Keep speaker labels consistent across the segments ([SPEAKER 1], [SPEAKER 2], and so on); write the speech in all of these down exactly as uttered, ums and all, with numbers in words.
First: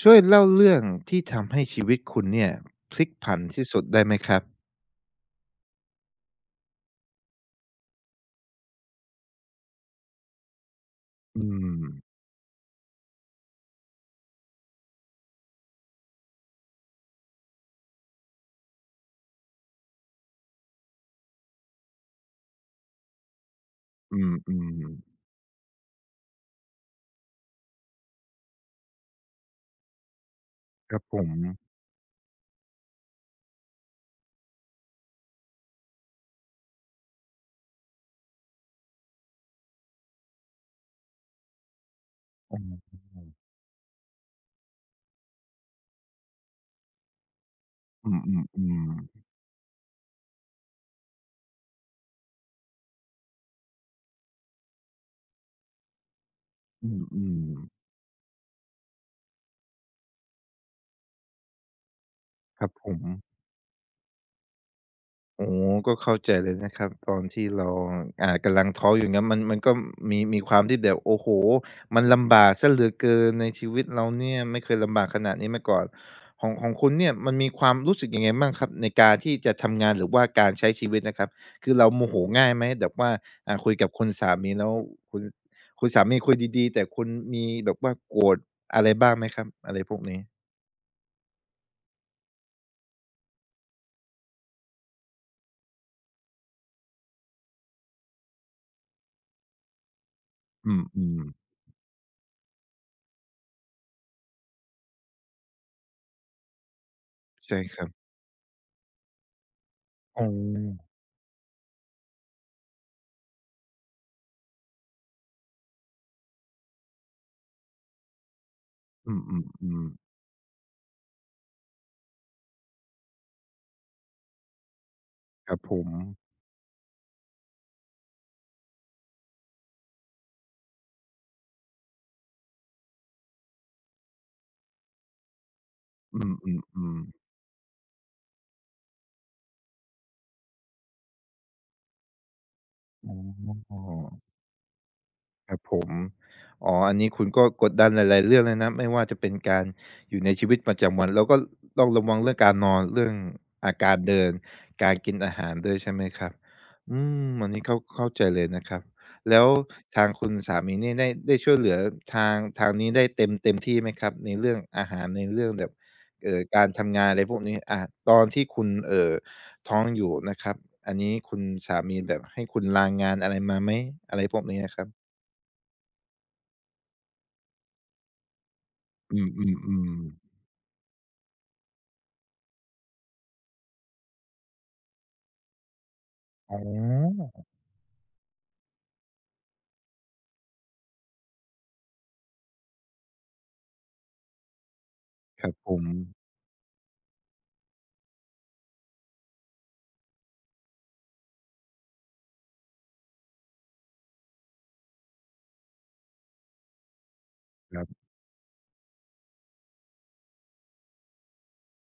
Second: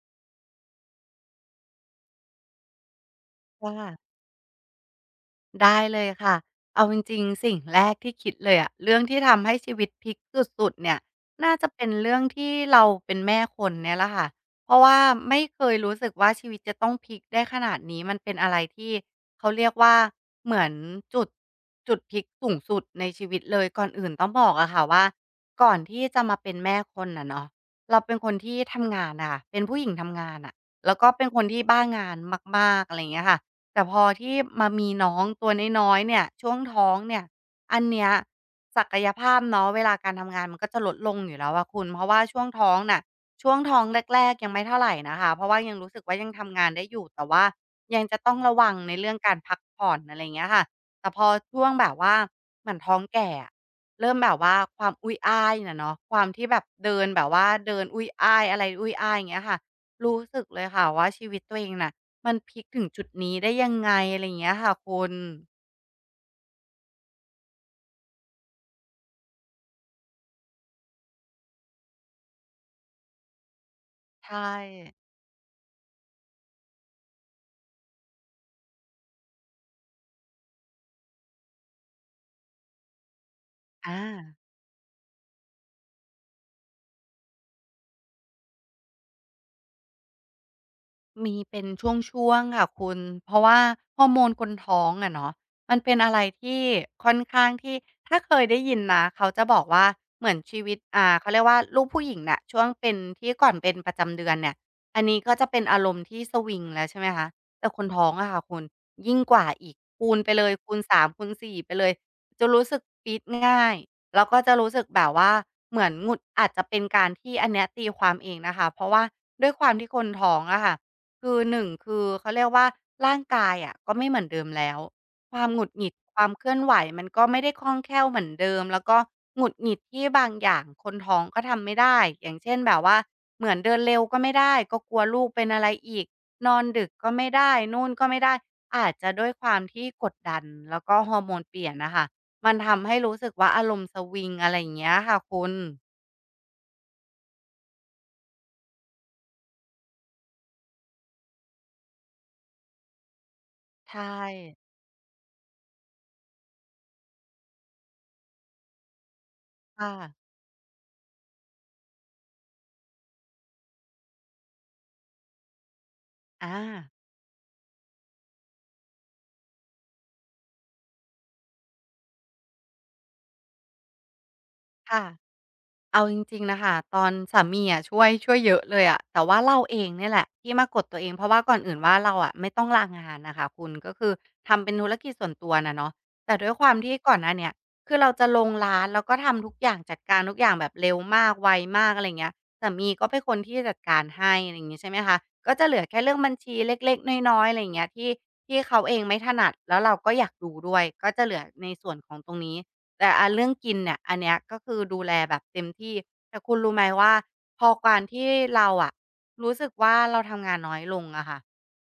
[SPEAKER 1] ช่วยเล่าเรื่องที่ทำให้ชีวิตคุณเนี่ยพลิกผัน
[SPEAKER 2] ค
[SPEAKER 1] ที่สุดได้ไหม
[SPEAKER 2] ่ะ
[SPEAKER 1] ครับ
[SPEAKER 2] ได้เลยค่ะเอาจริงๆสิ่งแรกที่คิดเลยอะเรื่องที่ทำให้ชีวิตพลิกสุดๆเนี่ย
[SPEAKER 1] อื
[SPEAKER 2] น่าจะเป็
[SPEAKER 1] ม
[SPEAKER 2] นเรื่องที่เราเป็นแม่คนเนี่ยแหละค่ะเพราะว่าไม่เคยรู้สึกว่าชีวิตจะต้องพลิกได้ขนาดนี้มันเป็นอะไรที่เขาเรียกว่าเหมือนจุดจุดพลิกสูงสุดในชีวิตเลยก่อนอื่น
[SPEAKER 1] อื
[SPEAKER 2] ต้องบอกอะค่ะว่า
[SPEAKER 1] ม
[SPEAKER 2] ก่อนที่จะมาเป็นแม่คนอะเนาะเราเป็นคนที่ทำงานน่ะค่ะเป็นผู้หญิงทำงานอะ
[SPEAKER 1] ๆค
[SPEAKER 2] แล้ว
[SPEAKER 1] รับ
[SPEAKER 2] ก็
[SPEAKER 1] ผ
[SPEAKER 2] เป็น
[SPEAKER 1] ม
[SPEAKER 2] คนที่บ้างานมากๆอะไรอย่างเงี้ยค่ะ แต่พอที่มามีน้องตัวน้อยๆเนี่ยช่วงท้องเนี่ยอันเนี้ยศักยภาพเนาะเวลาการทำงานมันก็จะลดลงอยู่แล้วอะคุณเพราะว่าช่วงท้องน่ะช่วงท้องแรกๆยังไม่เท่าไหรนะคะเพราะว่ายังรู้สึกว่ายังทำงานได้อยู่แต่ว่ายัง
[SPEAKER 1] อื
[SPEAKER 2] จะ
[SPEAKER 1] ม
[SPEAKER 2] ต้
[SPEAKER 1] อื
[SPEAKER 2] องระวัง
[SPEAKER 1] ม
[SPEAKER 2] ในเรื่อง
[SPEAKER 1] ๆ
[SPEAKER 2] กา
[SPEAKER 1] ๆ
[SPEAKER 2] รพักผ่อนอะไรเงี้ยค่ะแต่พอช่วงแบบว่าเหมือนท้องแก่อะเริ่มแบบว่าความอุ้ยอ้ายน่ะเนาะความที่แบบ
[SPEAKER 1] อื
[SPEAKER 2] เดินแบบว่า
[SPEAKER 1] ม
[SPEAKER 2] เดิน
[SPEAKER 1] ๆ
[SPEAKER 2] อุ้ยอ้ายอะไรอุ้ยอ้ายอย่างเงี้ยค่ะรู้สึกเลยค่ะว่าชีวิตตัวเองน่ะ มันพลิ
[SPEAKER 1] ค
[SPEAKER 2] ก
[SPEAKER 1] รับ
[SPEAKER 2] ถึ
[SPEAKER 1] ผ
[SPEAKER 2] ง
[SPEAKER 1] ม
[SPEAKER 2] จุดนี้ได้ยังไงอะไรอย่างเงี้ยค่ะคุณ
[SPEAKER 1] โอ้โฮก็เข้าใจเลยนะครับตอนที่เราอ่ากำลังท้ออยู่งั้นมันมันก็มีมีความที่แบบโอ้โฮมันลำบากเสียเหลือเกินในชีวิตเรา
[SPEAKER 2] ใช
[SPEAKER 1] เนี่ย
[SPEAKER 2] ่
[SPEAKER 1] ไม่เคยลำบากขนาดนี้มาก่อนของของคุณเนี่ยมันมีความรู้สึกยังไงบ้างครับในการที่จะทำงานหรือว่าการใช้ชีวิตนะครับคือเราโมโหง่ายไหมแบบว่าอ่าคุยกับ
[SPEAKER 2] อา
[SPEAKER 1] คุณสามีแล้วคุณคุณสามีคุยดีๆแต่คุณมีแบบว่าโกรธอะไรบ้างไหมครับอะไรพวกนี้
[SPEAKER 2] มีเป็นช่วงๆค่ะคุณเพราะว่าฮอร์โมนคนท้องอะเนาะมันเป็นอะไรที่ค่อนข้างที่ถ้าเคยได้ยินนะเขาจะบอกว่าเหมือนชี
[SPEAKER 1] อื
[SPEAKER 2] วิตอ่า
[SPEAKER 1] ม
[SPEAKER 2] เขา
[SPEAKER 1] ๆ
[SPEAKER 2] เรียกว่าลูกผู้หญิงน่ะช่วงเป็นที่ก่อนเป็นประจำเดือนเนี่ยอันนี้ก็จะเป็นอารมณ์ที่สวิงแล้วใช่ไหมคะ
[SPEAKER 1] ใช่
[SPEAKER 2] แต่
[SPEAKER 1] ค
[SPEAKER 2] ค
[SPEAKER 1] รั
[SPEAKER 2] น
[SPEAKER 1] บ
[SPEAKER 2] ท้องอะค่ะคุณยิ่งกว่าอีกคูณ
[SPEAKER 1] อ๋อ
[SPEAKER 2] ไปเลยคูณสามคูณสี่ไปเลยจะรู้สึกปี๊ดง่ายแล้วก็จะรู้สึกแบบว่าเหมือนหงุดอาจจะเป็นการที่อันเนี้ยตีความเองนะคะเพราะว่า
[SPEAKER 1] อื
[SPEAKER 2] ด้วยความ
[SPEAKER 1] ม
[SPEAKER 2] ที่ค
[SPEAKER 1] ๆ
[SPEAKER 2] น
[SPEAKER 1] ๆ
[SPEAKER 2] ท้องอะค่ะ คือหนึ่งคือเขาเรียกว่าร่างกายอะก็ไม่เหมือนเดิมแล้วความ
[SPEAKER 1] ครั
[SPEAKER 2] ห
[SPEAKER 1] บ
[SPEAKER 2] งุด
[SPEAKER 1] ผ
[SPEAKER 2] หงิ
[SPEAKER 1] ม
[SPEAKER 2] ดความเคลื่อนไหวมันก็ไม่ได้คล่องแคล่วเหมือนเดิมแล้วก็หงุดหงิดที่บางอย่างคนท้องก็ทำไม่ได้อย่างเช่นแบบว่าเหมือนเดินเร็วก็ไม่ได้ก็กลัวลูกเป็นอะไรอีก
[SPEAKER 1] อื
[SPEAKER 2] นอนดึก
[SPEAKER 1] ม
[SPEAKER 2] ก็ไม่ได้นู่นก็ไม่ได้อาจจะด้วยความที่กดดันแล้วก็ฮอร์โมนเปลี่ยนน่ะค่ะมันทำ
[SPEAKER 1] ๆ
[SPEAKER 2] ให้
[SPEAKER 1] ๆ
[SPEAKER 2] รู้สึกว่าอาร
[SPEAKER 1] อ๋อ
[SPEAKER 2] มณ์สวิงอะไรอย่างเงี้ยค่ะคุ
[SPEAKER 1] ค
[SPEAKER 2] ณ
[SPEAKER 1] รับผมอ๋ออันนี้คุณก็กดดันหลายๆเรื่องเลยนะไม่ว่าจะเป็นการอยู่ในชีวิตประจำวัน แล้วก็ต้องระวังเรื่องการนอน เรื่องอ่าการ
[SPEAKER 2] ใช่
[SPEAKER 1] เดิน การกินอาหารด้วยใช่ไหมครับอืมอันนี้เข้าเข้าใจเลยนะครับ แล้ว
[SPEAKER 2] ค่ะ
[SPEAKER 1] ทางคุณสามีนี่ได้ได้ช่วยเหลือทางทางนี้ได้เต็มเต็มที่ไหมครับในเรื่องอาหารในเรื่องแบบเอ่อ
[SPEAKER 2] อา
[SPEAKER 1] การทำงานอะไรพวกนี้อ่าตอนที่คุณเอ่อท้องอยู่นะครับอันนี้คุณสามีแบบให้คุณลางานอะไรมาไหมอะไรพวกนี้อะครั
[SPEAKER 2] ค่ะ
[SPEAKER 1] บ
[SPEAKER 2] เอาจริงๆนะคะตอนสามีอะช่วยช่วยเยอะเลยอะ
[SPEAKER 1] อื
[SPEAKER 2] แต่
[SPEAKER 1] ม
[SPEAKER 2] ว่า
[SPEAKER 1] อืม
[SPEAKER 2] เรา
[SPEAKER 1] อ
[SPEAKER 2] เอง
[SPEAKER 1] ม
[SPEAKER 2] เนี่ยแหละที่มากดตัวเองเพราะว่าก่อนอื่นว่าเราอะไม่ต้องลางานน่ะค่ะคุณก็คือทำเป็นธุรกิจส่วนตัวน่ะเนาะแต่ด้วย
[SPEAKER 1] อ๋
[SPEAKER 2] ความที่ก่อนห
[SPEAKER 1] อ
[SPEAKER 2] น้าเนี้ยคือเราจะลงร้านแล้วก็ทำทุกอย่างจัดการทุกอย่างแบบเร็วมากไวมากอะไรอย่างเงี้ยสามีก็เป็นคนที่จัดการให้อะไรอย่างงี้ใช่ไหมคะ
[SPEAKER 1] ครั
[SPEAKER 2] ก็
[SPEAKER 1] บ
[SPEAKER 2] จะ
[SPEAKER 1] ผ
[SPEAKER 2] เหลือ
[SPEAKER 1] ม
[SPEAKER 2] แค่เรื่องบัญชีเล็กๆน้อยๆอะไรอย่างเงี้ยที่ที่เขาเองไม่ถนัดแล้วเราก็อยากดูด้วยก็จะเหลือในส่วนของตรงนี้ แต่อ่ะเรื่องกินเนี่ยอันเนี้ยก็คือดูแลแบบเต็มที่แต่คุณรู้ไหมว่าพอ
[SPEAKER 1] ครั
[SPEAKER 2] การ
[SPEAKER 1] บ
[SPEAKER 2] ที่เราอะรู้สึกว่าเราทำงานน้อยลงอะค่ะ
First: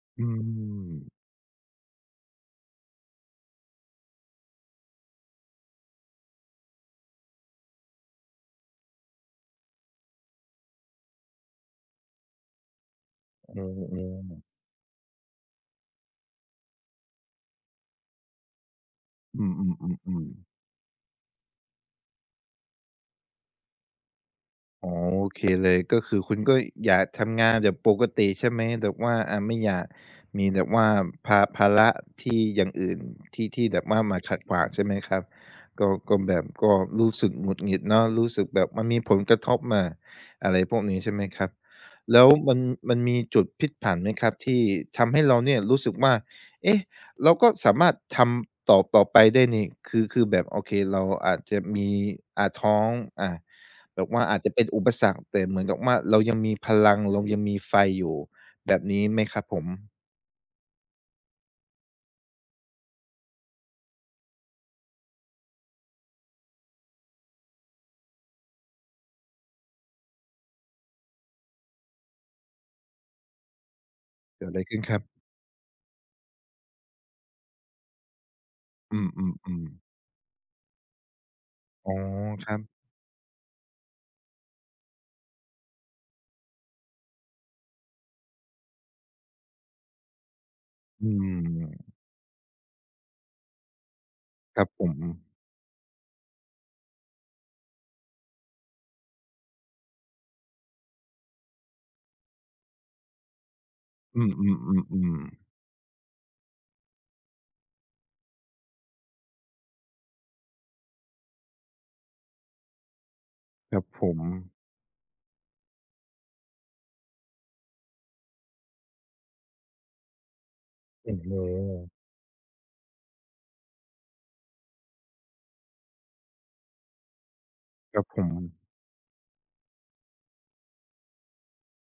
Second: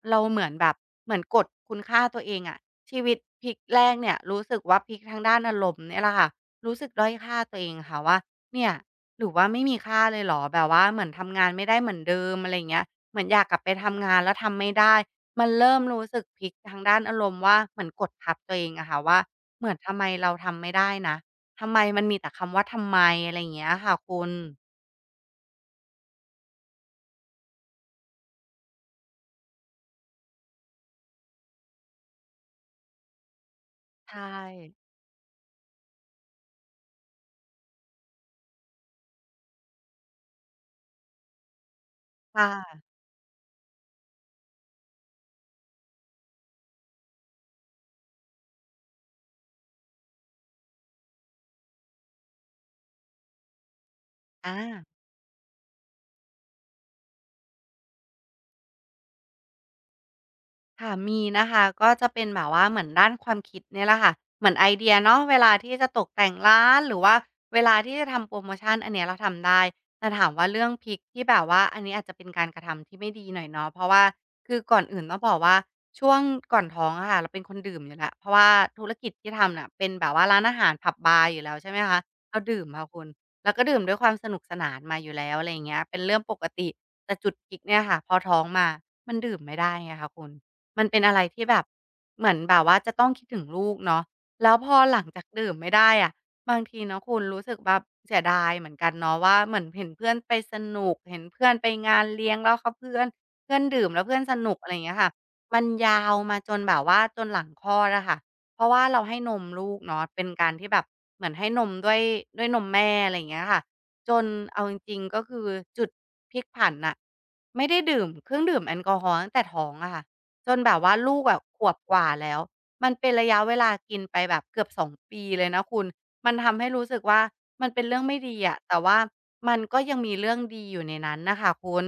[SPEAKER 2] เรา
[SPEAKER 1] อื
[SPEAKER 2] เหมือนแบบเหมือน
[SPEAKER 1] ม
[SPEAKER 2] กดคุณค่าตัวเองอะชีวิตพลิกแรกเนี่ยรู้สึกว่าพลิกทางด้านอารมณ์เนี่ยแหละค่ะรู้สึกด้อยค่าตัวเองค่ะว่าเนี่ยหรือว่าไม่มีค่าเลยเหรอแบบว่าเหมือนทำงานไม่ได้เหมือนเดิมอะไรอย่างเงี้ยเหมือนอยากก
[SPEAKER 1] เอ
[SPEAKER 2] ลับไปทำงานแล้
[SPEAKER 1] อ
[SPEAKER 2] ว
[SPEAKER 1] ๆ
[SPEAKER 2] ทำไม่ได้มันเริ่มรู้สึกพลิกทางด้านอารมณ์ว่าเหมือนกดทับตัวเองอะค่ะว่า
[SPEAKER 1] อืม
[SPEAKER 2] เหมือนทำไมเรา
[SPEAKER 1] ๆๆ
[SPEAKER 2] ทำ
[SPEAKER 1] ๆ
[SPEAKER 2] ไม่ได้นะ ทำไมมันมีแต่คำว่าทำไมอะไรอย่างเงี้ยค่ะคุณ
[SPEAKER 1] อ๋อโอเคเลยก็คือคุณก็อยากทำงานแบบปกติใช่ไหมแบบว่าอ่าไม่อยากมีแบบว่าภาภาระที่อย่างอื่นที่ที่แบบว่ามา
[SPEAKER 2] ใช่
[SPEAKER 1] ขัดขวางใช่ไหมครับก็ก็แบบก็รู้สึกหงุดหงิดเนาะรู้สึกแบบมันมีผลกระทบมาอะไรพวกนี้ใช่ไหมครับแล้วมัน
[SPEAKER 2] ค่ะ
[SPEAKER 1] มันมีจุดพลิกผันไหมครับที่ทำให้เราเนี่ยรู้สึกว่าเอ๊ะเราก็สามารถทำต่อต่อไปได้นี่คือคือแบบโอเคเราอาจจะมีอ่าท้องอา แบบว่าอาจจะ
[SPEAKER 2] อา
[SPEAKER 1] เป็นอุปสรรคแต่เหมือนกับว่าเรายังมีพลังเรายังมีไฟอยู่แบบนี้ไหมครับผม
[SPEAKER 2] ค่ะมีนะคะก็จะเป็นแบบว่าเหมือนด้านความคิดเนี่ยแหละค่ะเหมือนไอเดียเนาะเวลาที่จะตกแต่งร้านหรือว่าเวลาที่จะทำโพรโมชันอันเนี้ยเราทำได้แต่ถามว่าเรื่องพริกที่แบบว่าอันนี้อาจจะเป็นการกระทำที่ไม่ดีหน่อยเนาะเพราะว่า
[SPEAKER 1] เกิด
[SPEAKER 2] คื
[SPEAKER 1] อะ
[SPEAKER 2] อ
[SPEAKER 1] ไร
[SPEAKER 2] ก่
[SPEAKER 1] ขึ้
[SPEAKER 2] อ
[SPEAKER 1] น
[SPEAKER 2] น
[SPEAKER 1] ครั
[SPEAKER 2] อื่
[SPEAKER 1] บ
[SPEAKER 2] นต้องบอกว่าช่วงก่อนท้องอะค่ะเราเป็นคนดื่มอยู่แล้วเพราะว่าธุร
[SPEAKER 1] อื
[SPEAKER 2] กิจที่ทำ
[SPEAKER 1] ม
[SPEAKER 2] น่ะ
[SPEAKER 1] ๆ
[SPEAKER 2] เป็น
[SPEAKER 1] ๆ
[SPEAKER 2] แบบว่าร้านอาหารผับบาร์อยู่แล้วใช่ไหม
[SPEAKER 1] อ๋อ
[SPEAKER 2] คะเรา
[SPEAKER 1] ครับ
[SPEAKER 2] ดื่มค่ะคุณแล้วก็ดื่มด้วยความสนุกสนานมาอยู่แล้วอะไรอย่างเงี้ยเป็นเรื่องปกติแต่จุดพลิกเนี่ยค่ะพอท้องมามันดื่มไม่ได้ไงคะคุณ มันเป็น
[SPEAKER 1] อื
[SPEAKER 2] อะไรที่แบบ
[SPEAKER 1] ม
[SPEAKER 2] เหมือนแบบว่าจะต้องคิดถึงลูกเนาะแล้ว
[SPEAKER 1] ครั
[SPEAKER 2] พ
[SPEAKER 1] บ
[SPEAKER 2] อ
[SPEAKER 1] ผม
[SPEAKER 2] หลังจากดื่มไม่ได้อะบางทีเนาะคุณรู้สึกแบบเสียดายเหมือนกันเนาะว่าเหมือนเห็นเพื่อนไปสนุกเห็นเพื่อนไปงานเลี้ยงแล้วเขาเพื่อนเพื่อนดื่มแล้วเพื่อ
[SPEAKER 1] อื
[SPEAKER 2] นสนุกอะไรอย่างเงี้ยค่ะ
[SPEAKER 1] มๆๆๆ
[SPEAKER 2] มันยาวมาจนแบบว่าจนหลังคลอดอะค่ะเพราะว่าเราให้นมลูกเนาะเป็นการที่แบบเหมือนให้นมด้วยด้วยนมแม่อะไรอย่างเงี้ยค่ะ
[SPEAKER 1] ครับผ
[SPEAKER 2] จ
[SPEAKER 1] ม
[SPEAKER 2] นเอาจริงๆก็คือจุดพลิกผันน่ะไม่ได้ดื่มเครื่องดื่มแอลกอฮอล์ตั้งแต่ท้องอะค่ะ จนแบบว่าลู
[SPEAKER 1] โอ้
[SPEAKER 2] ก
[SPEAKER 1] โฮ
[SPEAKER 2] อะขวบกว่าแล้ว มันเป็นระยะเวลากินไปแบบเกือบสองปีเลยนะคุณ มันทำให้รู้สึกว่ามันเป็น
[SPEAKER 1] ค
[SPEAKER 2] เรื่อ
[SPEAKER 1] รั
[SPEAKER 2] ง
[SPEAKER 1] บผ
[SPEAKER 2] ไม่
[SPEAKER 1] ม
[SPEAKER 2] ดีอะแต่ว่ามันก็ยังมีเรื่องดีอยู่ในนั้นน่ะค่ะคุณ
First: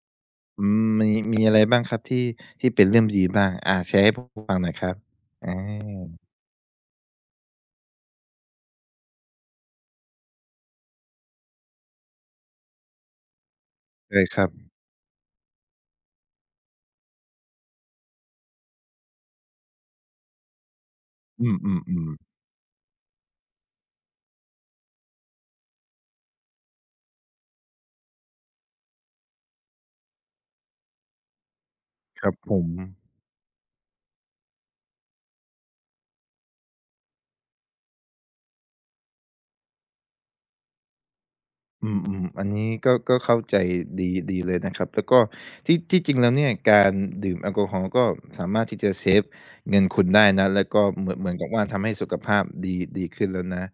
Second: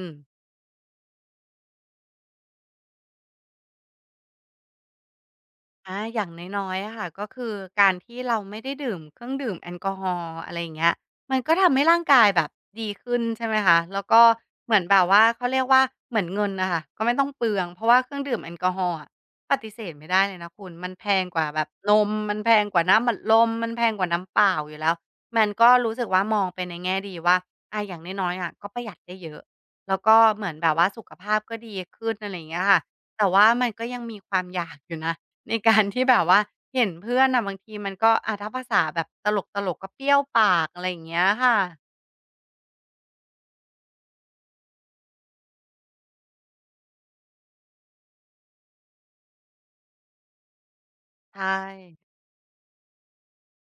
[SPEAKER 1] อืมมีมีอะไรบ้างครับที่ที่เป็นเรื่องดีบ้างอาแชร์ให้ผมฟังหน่อยครับอ
[SPEAKER 2] อา
[SPEAKER 1] า
[SPEAKER 2] อย่างน้อยๆอะค่ะก็คือการที่เราไม่ได้ดื่มเครื่องดื่มแอลกอฮอล์อะไรอย่างเงี้ยมันก็ทำให้ร่างกายแบบดีขึ้นใช่ไหมคะแล้วก็
[SPEAKER 1] ได้ครับ
[SPEAKER 2] เหมือนแบบว่าเขาเรียกว่าเหมือนเงินน่ะค่ะก็ไม่ต้องเปลืองเพราะว่าเครื่องดื่มแอลกอฮอล์อะปฏิเสธไม่ได้เลยนะคุณมันแพงกว่า
[SPEAKER 1] อื
[SPEAKER 2] แบบน
[SPEAKER 1] ม
[SPEAKER 2] ม
[SPEAKER 1] ๆ
[SPEAKER 2] มันแพงกว่าน้ำอัดลมมันแพงกว่าน้ำเปล่าอยู่แล้วมันก็รู้สึกว่ามองไปในแง่ดีว่าอาอย่างน้อยๆอะก็ประหยัดได้เยอะแล้วก็เหมือนแบบว่าสุขภาพก็ดีขึ้น
[SPEAKER 1] ๆค
[SPEAKER 2] อะ
[SPEAKER 1] รั
[SPEAKER 2] ไร
[SPEAKER 1] บ
[SPEAKER 2] อย่าง
[SPEAKER 1] ผ
[SPEAKER 2] เงี้ย
[SPEAKER 1] ม
[SPEAKER 2] ค่ะแต่ว่ามันก็ยังมีความอยากอยู่นะ ในการที่แบบว่าเห็นเพื่อนน่ะบางทีมันก็อะถ้าภาษาแบบตลกๆก็เปรี้ยวปากอะไรอย่างเงี้ยค่ะ
[SPEAKER 1] อืมอืมอันนี้ก็ก็เข้าใจดีดีเลยนะครับแล้วก็ที่ที่จริงแล้วเนี่ยการดื่มแอลกอฮอล์ก็สามารถที่จะเซฟเงินคุณได้นะแล้วก็เหมือนเหมือนกั
[SPEAKER 2] ใช่
[SPEAKER 1] บว่าทำให้สุขภาพดีดีขึ้นแล้วนะ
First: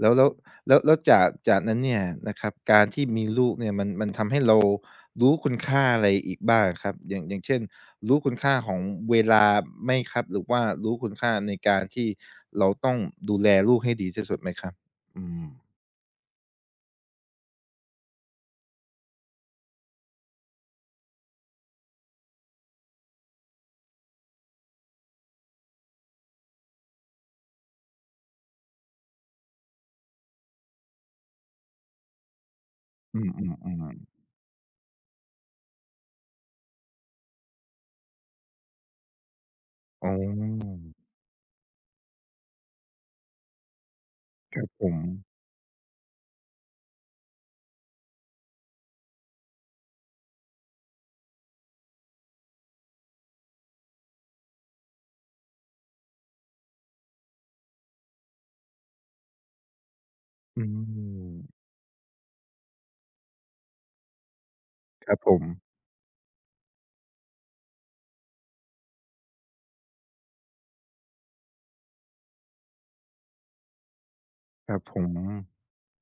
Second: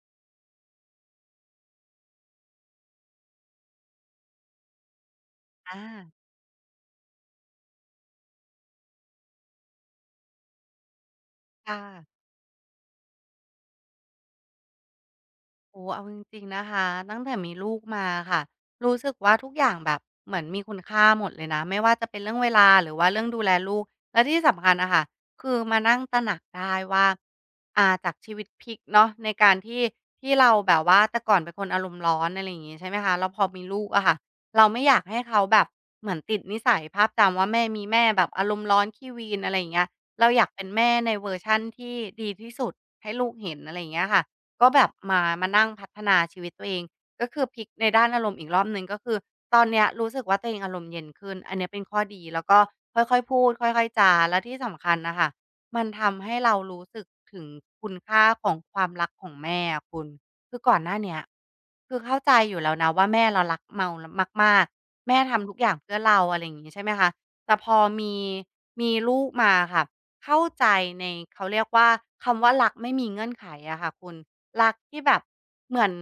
[SPEAKER 1] แล้วแล้วแล้วแล้วจากจากนั้นเนี่ยนะครับการที่มีลูกเนี่ยมันมันทำให้เรารู้คุณ
[SPEAKER 2] อา
[SPEAKER 1] ค่าอะไรอีกบ้างอครับอย่างอย่างเช่นรู้คุณค่าของเวลาไหมครับหรือว่ารู้คุณค่าใน
[SPEAKER 2] ค
[SPEAKER 1] การที่
[SPEAKER 2] ่ะ
[SPEAKER 1] เราต้องดูแลลูกให้ดีที่สุดไหมครับอืม
[SPEAKER 2] โอ้เอาจริงๆนะคะ ตั้งแต่มีลูกมาค่ะ รู้สึกว่าทุกอย่างแบบเหมือนมีคุณค่าหมดเลยนะ ไม่ว่าจะเป็นเรื่องเวลาหรือว่าเรื่องดูแลลูก และที่สำคัญอะค่ะคือมานั่งตระหนักได้ว่าอ่าจากชีวิตพลิกเนาะในการที่ที่เราแบบว่าแต่ก่อนเป็นคนอารมณ์ร้อนอะไรอย่างงี้ใช่ไหมคะ
[SPEAKER 1] อื
[SPEAKER 2] แล้
[SPEAKER 1] ม
[SPEAKER 2] วพ
[SPEAKER 1] อื
[SPEAKER 2] อ
[SPEAKER 1] ม
[SPEAKER 2] มี
[SPEAKER 1] อื
[SPEAKER 2] ลู
[SPEAKER 1] ม
[SPEAKER 2] กอะค่ะเราไม่อยากให้เขาแบบเหมือนติดนิสัยภาพจำว่าแม่มีแม่แบบอารมณ์ร้อนขี้วีนอะไรอย่างเงี้ย
[SPEAKER 1] อ๋
[SPEAKER 2] เราอยากเป็น
[SPEAKER 1] อ
[SPEAKER 2] แม่ในเวอร์ชันที่ดีที่สุดให้ลูกเห็นอะไรอย่างเงี้ยค่ะ
[SPEAKER 1] ครั
[SPEAKER 2] ก็
[SPEAKER 1] บ
[SPEAKER 2] แบ
[SPEAKER 1] ผ
[SPEAKER 2] บ
[SPEAKER 1] ม
[SPEAKER 2] มามานั่งพัฒนาชีวิตตัวเองก็คือพลิกในด้านอารมณ์อีกรอบหนึ่งก็คือตอนเนี้ยรู้สึกว่าตัวเองอารมณ์เย็นขึ้นอันเนี้ยเป็นข้อดีแล้วก็ค่อยๆพูดค่อยๆจาแล้วที่สำคัญน่ะค่ะมันทำให้เรารู้สึกถึงคุณค่าของความรักของแม่อะคุณคือ
[SPEAKER 1] อื
[SPEAKER 2] ก่อนหน้าเนี้ย
[SPEAKER 1] ม
[SPEAKER 2] คือเข้าใจอยู่แล้วนะว่าแม่เรารักเมารมาก
[SPEAKER 1] ค
[SPEAKER 2] ๆ
[SPEAKER 1] รั
[SPEAKER 2] แม่
[SPEAKER 1] บผม
[SPEAKER 2] ทำทุกอย่างเพื่อเราอะไรอย่างงี้ใช่ไหมคะแต่พอมีมีลูกมาค่ะเข้าใจในเขาเรียกว่าคำว่ารักไม่มีเงื่อนไขอะค่ะคุณ
[SPEAKER 1] ค
[SPEAKER 2] รัก
[SPEAKER 1] รับผ
[SPEAKER 2] ที่
[SPEAKER 1] ม
[SPEAKER 2] แบบเหมือน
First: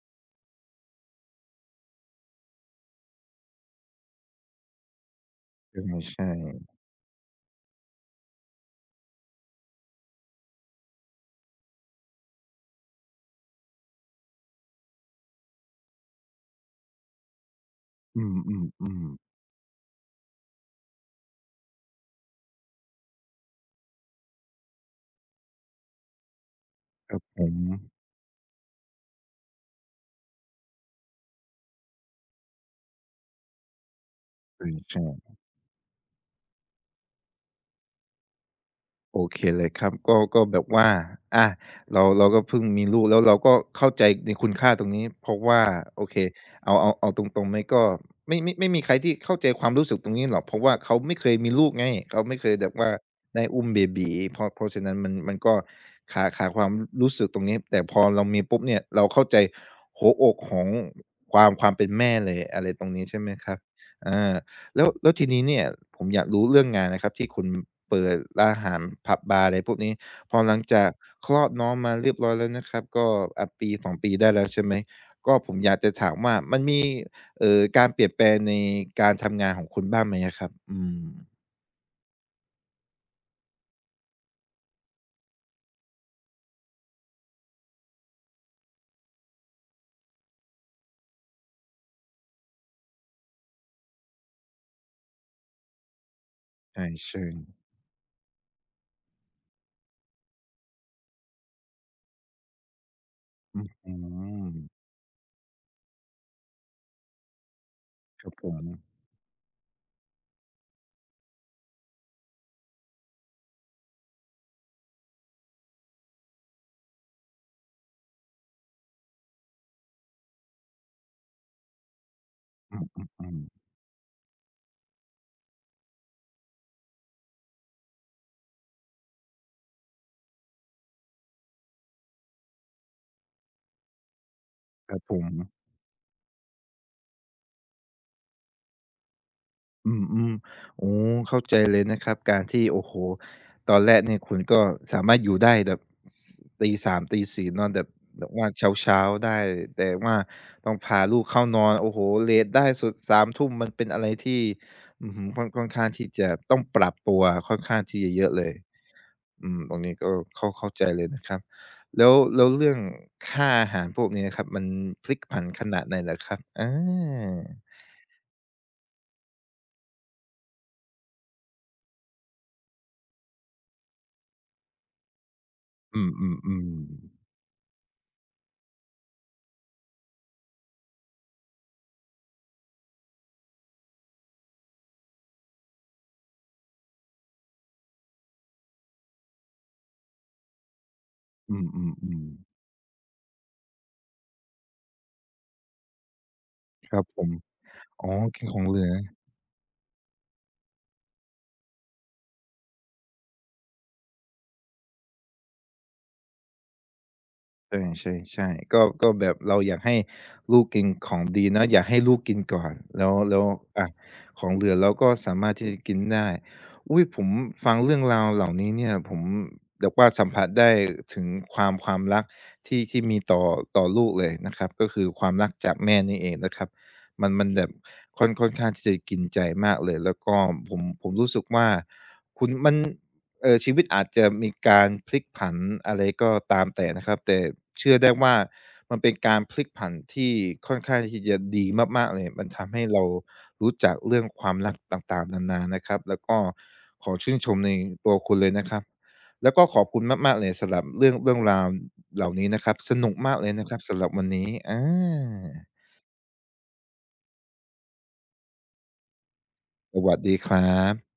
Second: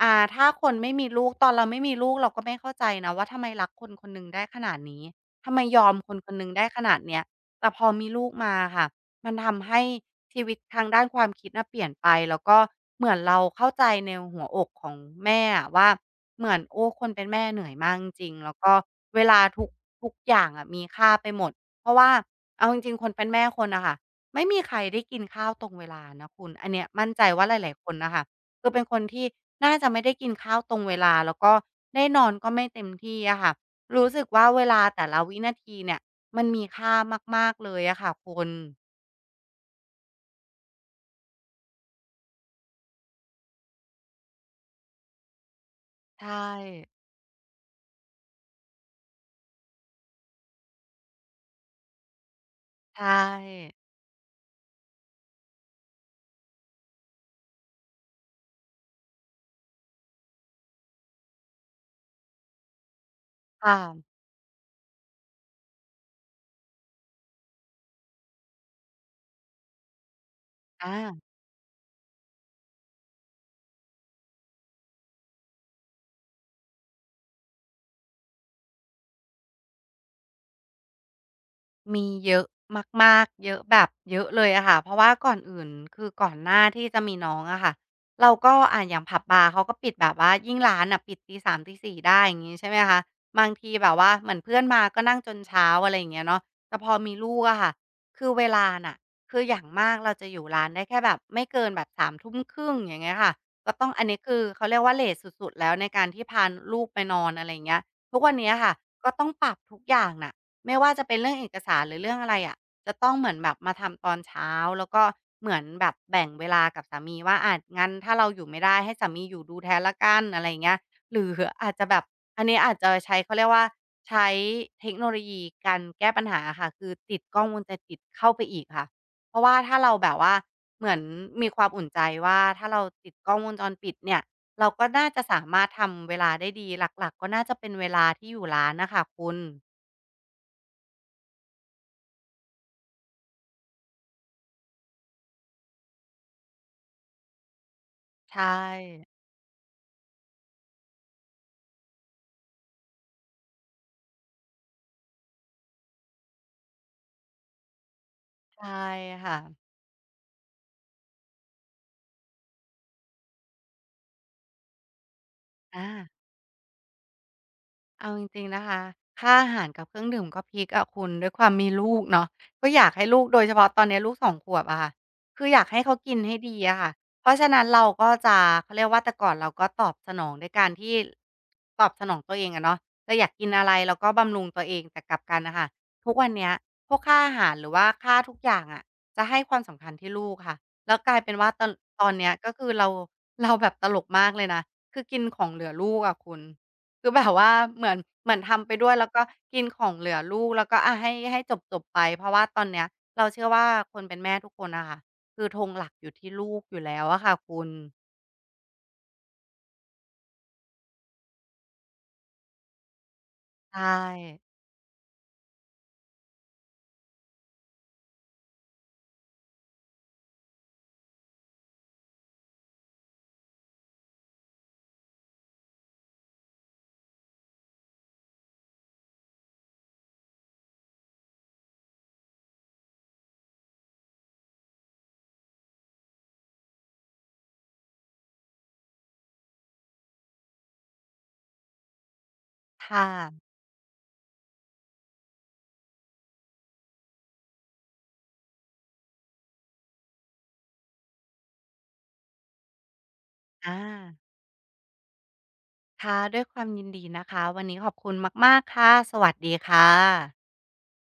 [SPEAKER 2] อ่าถ้าคนไม่มีลูกตอนเราไม่มีลูกเราก็ไม่เข้าใจนะว่าทำไมรักคนคนหนึ่งได้ขนาดนี้ทำไมยอมคน
[SPEAKER 1] ใช่
[SPEAKER 2] คนหนึ่งได้ขนาดเนี้ยแต่พอมีลูกมาค่ะมันทำให้ชีวิตทางด้านความคิดน่ะเปลี่ยนไปแล้วก็เหมือนเราเข้าใจในหัวอกของแม่อะว่าเหมือนโอ้คนเป็นแม่เหนื่อยมากจ
[SPEAKER 1] ๆอื
[SPEAKER 2] ริงๆแล้วก็
[SPEAKER 1] ม
[SPEAKER 2] เวลาทุกทุกอย่างอะมีค่าไปหมดเพราะว่าเอาจริงๆคนเป็นแม่คนน่ะค่ะ ไม่มีใครได้กินข้าวตรงเวลานะคุณอันเนี้ย
[SPEAKER 1] ๆ
[SPEAKER 2] มั่
[SPEAKER 1] ๆ
[SPEAKER 2] น
[SPEAKER 1] ครั
[SPEAKER 2] ใจ
[SPEAKER 1] บผ
[SPEAKER 2] ว่า
[SPEAKER 1] ม
[SPEAKER 2] หลายๆคนน่ะค่ะคือเป็นคนที่น่าจะไม่ได้กินข้าวตรงเวลาแล้วก็ได้นอนก็ไม่เต็มที่อะค่ะรู้สึกว่า
[SPEAKER 1] ใ
[SPEAKER 2] เวลา
[SPEAKER 1] ช่
[SPEAKER 2] แต่ละ
[SPEAKER 1] ๆ
[SPEAKER 2] วินาทีเนี่ยมันมีค่ามากๆเลยอะค่ะคุณ
[SPEAKER 1] โอเคเลยครับก็ก็แบบว่าอาเราเราก็เพิ่งมีลูกแล้วเราก็เข้าใจในคุณค่าตรงนี้เพราะว่าโอเค
[SPEAKER 2] ใช
[SPEAKER 1] เอาเอา
[SPEAKER 2] ่
[SPEAKER 1] เอาตรงๆไหมก็ไม่ไม่ไม่มีใครที่เข้าใจความรู้สึกตรงนี้หรอกเพราะว่าเขาไม่เคยมีลูกไงเขาไม่เคยแบบว่า
[SPEAKER 2] ใช่
[SPEAKER 1] ได้อุ้มเบบี๋เพราะเพราะฉะนั้นมันมันก็ขาดขาดความรู้สึกตรงนี้แต่พอเรามีปุ๊บเนี่ยเราเข้าใจหัวอกของความความเป็นแม่เลยอะไรตรงนี้ใช่ไหมครับ
[SPEAKER 2] ค่ะ
[SPEAKER 1] อา แล้วแล้วทีนี้เนี่ยผมอยากรู้เรื่องงานนะครับที่คุณเปิดร้านอาหารผับบาร์อะไรพวกนี้พอหลังจาก
[SPEAKER 2] อา
[SPEAKER 1] คลอดน้องมาเรียบร้อยแล้วนะครับ ก็อ่าปีสอสองปีได้แล้วใช่ไหม ก็ผมอยากจะถามว่ามันมีเอ่อการเปลี่ยนแปลงในการทำงานของคุณบ้างไหมอะครับอืม
[SPEAKER 2] มีเยอะมากๆเยอะแบบเยอะเลยอะค่ะเพราะว่าก่อนอื่นคือก่อนหน้าที่จะมีน้องอะค่ะเราก็อ่าอย่างผับบาร์เขาก็ปิดแบบว่ายิ่งร้านน่ะปิดตีสามตีสี่ได้อย่างงี้ใช่ไหมคะบางทีแบบว่าเหมือนเพื่อนมาก็นั่งจนเช้าอะไรอย่างเงี้ยเนาะแต่พอมี
[SPEAKER 1] ใช่
[SPEAKER 2] ลูกอะค่ะคือเวลาน่ะคืออย่างมากเราจะอยู่ร้านได้แค่แบบไม่เกินแบบสามทุ่มครึ่งอย่างเงี้ยค่ะ
[SPEAKER 1] ๆอื้อ
[SPEAKER 2] ก็ต้อง
[SPEAKER 1] ฮื
[SPEAKER 2] อันนี้คือ
[SPEAKER 1] อ
[SPEAKER 2] เขาเรียกว่าเลตสุดๆแล้วในการที่พาลูกไปนอนอะไรอย่างเงี้ยทุก
[SPEAKER 1] ครั
[SPEAKER 2] วั
[SPEAKER 1] บ
[SPEAKER 2] น
[SPEAKER 1] ผ
[SPEAKER 2] เนี้ย
[SPEAKER 1] ม
[SPEAKER 2] ค่ะก็ต้องปรับทุกอย่างน่ะ ไม่ว่าจะเป็นเรื่องเอกสารหรือเรื่องอะไรอะจะต้องเหมือนแบบมาทำตอนเช้าแล้วก็เหมือนแบบแบ่งเวลากับสามีว่าอางั้นถ้าเราอยู่ไม่ได้ให้สามีอยู่ดูแทนแล้วกันอะไรอย่างเงี้ยหรืออาจจะแบบอันนี้อา
[SPEAKER 1] อ
[SPEAKER 2] จจะใช้
[SPEAKER 1] ื
[SPEAKER 2] เขา
[SPEAKER 1] ม
[SPEAKER 2] เรียก
[SPEAKER 1] ๆๆ
[SPEAKER 2] ว่าใช้เทคโนโลยีการแก้ปัญหาอะค่ะคือติดกล้องวงจรปิดเข้าไปอีกค่ะเพราะว่าถ้าเราแบบว่าเหมือนมีความอุ่นใจว่าถ้าเราติดกล้องวงจรปิดเนี่ยเราก็
[SPEAKER 1] ครับ
[SPEAKER 2] น่า
[SPEAKER 1] ผ
[SPEAKER 2] จะ
[SPEAKER 1] ม
[SPEAKER 2] สามารถทำเวลาได้ดีหลักๆก็น่าจะเป็นเวลาที่อยู่ร้านน่ะค่ะคุณ
[SPEAKER 1] อืมอือโอเข้าใจเลยนะครับการที่โอ้โหตอนแรกเนี่ยคุณก็สามารถอยู่ได้แบบสตีสามตีสี่นอนแบบแบบว่า
[SPEAKER 2] ใช่
[SPEAKER 1] เช้าๆได้แต่ว่าต้องพาลูกเข้านอนโอ้โหเลตได้สุดสามทุ่มมันเป็นอะไรที่อื้ค่อนค่อนข้างที่จะต้องปรับตัวค่อนข้างที่จะเยอะเลย
[SPEAKER 2] ใช่ค่ะ
[SPEAKER 1] อืมตรงนี้ก็เข้าเข้าใจเลยนะครับแล้วแล้วเรื่องค่าอาหารพวกนี้นะครับมันพลิกผันขนาด
[SPEAKER 2] อา
[SPEAKER 1] ไหนล่ะครับอา
[SPEAKER 2] เอาจริงๆนะคะค่าอาหารกับเครื่องดื่มก็พีคอะคุณด้วยความมีลูกเนาะก็อยากให้ลูกโดยเฉพาะตอนนี้ลูกสองขวบอะค่ะคืออยากให้เขา
[SPEAKER 1] อืม
[SPEAKER 2] กิน
[SPEAKER 1] อืม
[SPEAKER 2] ให้
[SPEAKER 1] อื
[SPEAKER 2] ดี
[SPEAKER 1] ม
[SPEAKER 2] อะค่ะเพราะฉะนั้นเราก็จะเขาเรียกว่าแต่ก่อนเราก็ตอบสนองด้วยการที่ตอบสนองตัวเองอะเนาะเราอยากกินอะไรเราก็บำรุงตัวเองแต่กลับกันนะคะทุกวันเนี้ยพวกค่าอาหารหรือว่าค่าทุกอย่างอะจะให้ความสำคัญที่ลูกค่ะแล้วกลายเป็นว่า
[SPEAKER 1] อื
[SPEAKER 2] ต
[SPEAKER 1] ม
[SPEAKER 2] อน
[SPEAKER 1] อืม
[SPEAKER 2] ตอ
[SPEAKER 1] อื
[SPEAKER 2] น
[SPEAKER 1] ม
[SPEAKER 2] เนี้ยก็คือเราเราแบบตลกมากเลยนะคือกินของเหลือลูกอะคุณ
[SPEAKER 1] ครับ
[SPEAKER 2] คือ
[SPEAKER 1] ผ
[SPEAKER 2] แบ
[SPEAKER 1] ม
[SPEAKER 2] บว่าเหมือน
[SPEAKER 1] อ๋อ
[SPEAKER 2] เหมือน
[SPEAKER 1] กินของ
[SPEAKER 2] ทำไป
[SPEAKER 1] เหลื
[SPEAKER 2] ด้ว
[SPEAKER 1] อ
[SPEAKER 2] ยแล้วก็กินของเหลือลูกแล้วก็อาให้ให้จบๆไปเพราะว่าตอนเนี้ยเราเชื่อว่าคนเป็นแม่ทุกคนน่ะค่ะคือธงหลักอยู่ที่ลูกอยู่แล้วอะค่ะคุณ
[SPEAKER 1] ใช่ๆๆก็ก็แบบเราอยากให้ลูกกินของดีเนาะอยากให้ลูกกินก่อนแล้วแล้ว
[SPEAKER 2] ใช่
[SPEAKER 1] อะของเหลือเราก็สามารถที่จะกินได้อุ๊ยผมฟังเรื่องราวเหล่านี้เนี่ยผมแบบว่าสัมผัสได้ถึงความความรักที่ที่มีต่อต่อลูกเลยนะครับก็คือความรักจากแม่นี่เองนะครับมันมันแบบค่อนค่อนข้างที่จะกินใจมากเลยแล้วก็ผมผมรู้สึกว่าคุณมัน เอ่อชีวิตอาจจะมีการพลิกผันอะไรก็ตามแต่นะครับแต่เชื่อได้ว่ามันเป็นการพลิกผันที่ค่อนข้างที่จะดีมากๆเลยมันทำให้
[SPEAKER 2] ค่ะ
[SPEAKER 1] เรารู้จักเรื่องความรักต่างๆนานานะครับแล้วก็ขอชื่นชมในตัวคุณเลยนะครับแล้วก็ขอบคุณมากๆเลยสำหรับเรื่องเรื่องราวเหล่านี้นะครับสนุกมากเลยนะค
[SPEAKER 2] อา
[SPEAKER 1] รับสำหรับวันนี้อา
[SPEAKER 2] ค่ะด้วยความยินดีนะคะวันนี้ขอบคุณมากๆค่ะสวัสดีค่ะ
[SPEAKER 1] สวัสดีครับ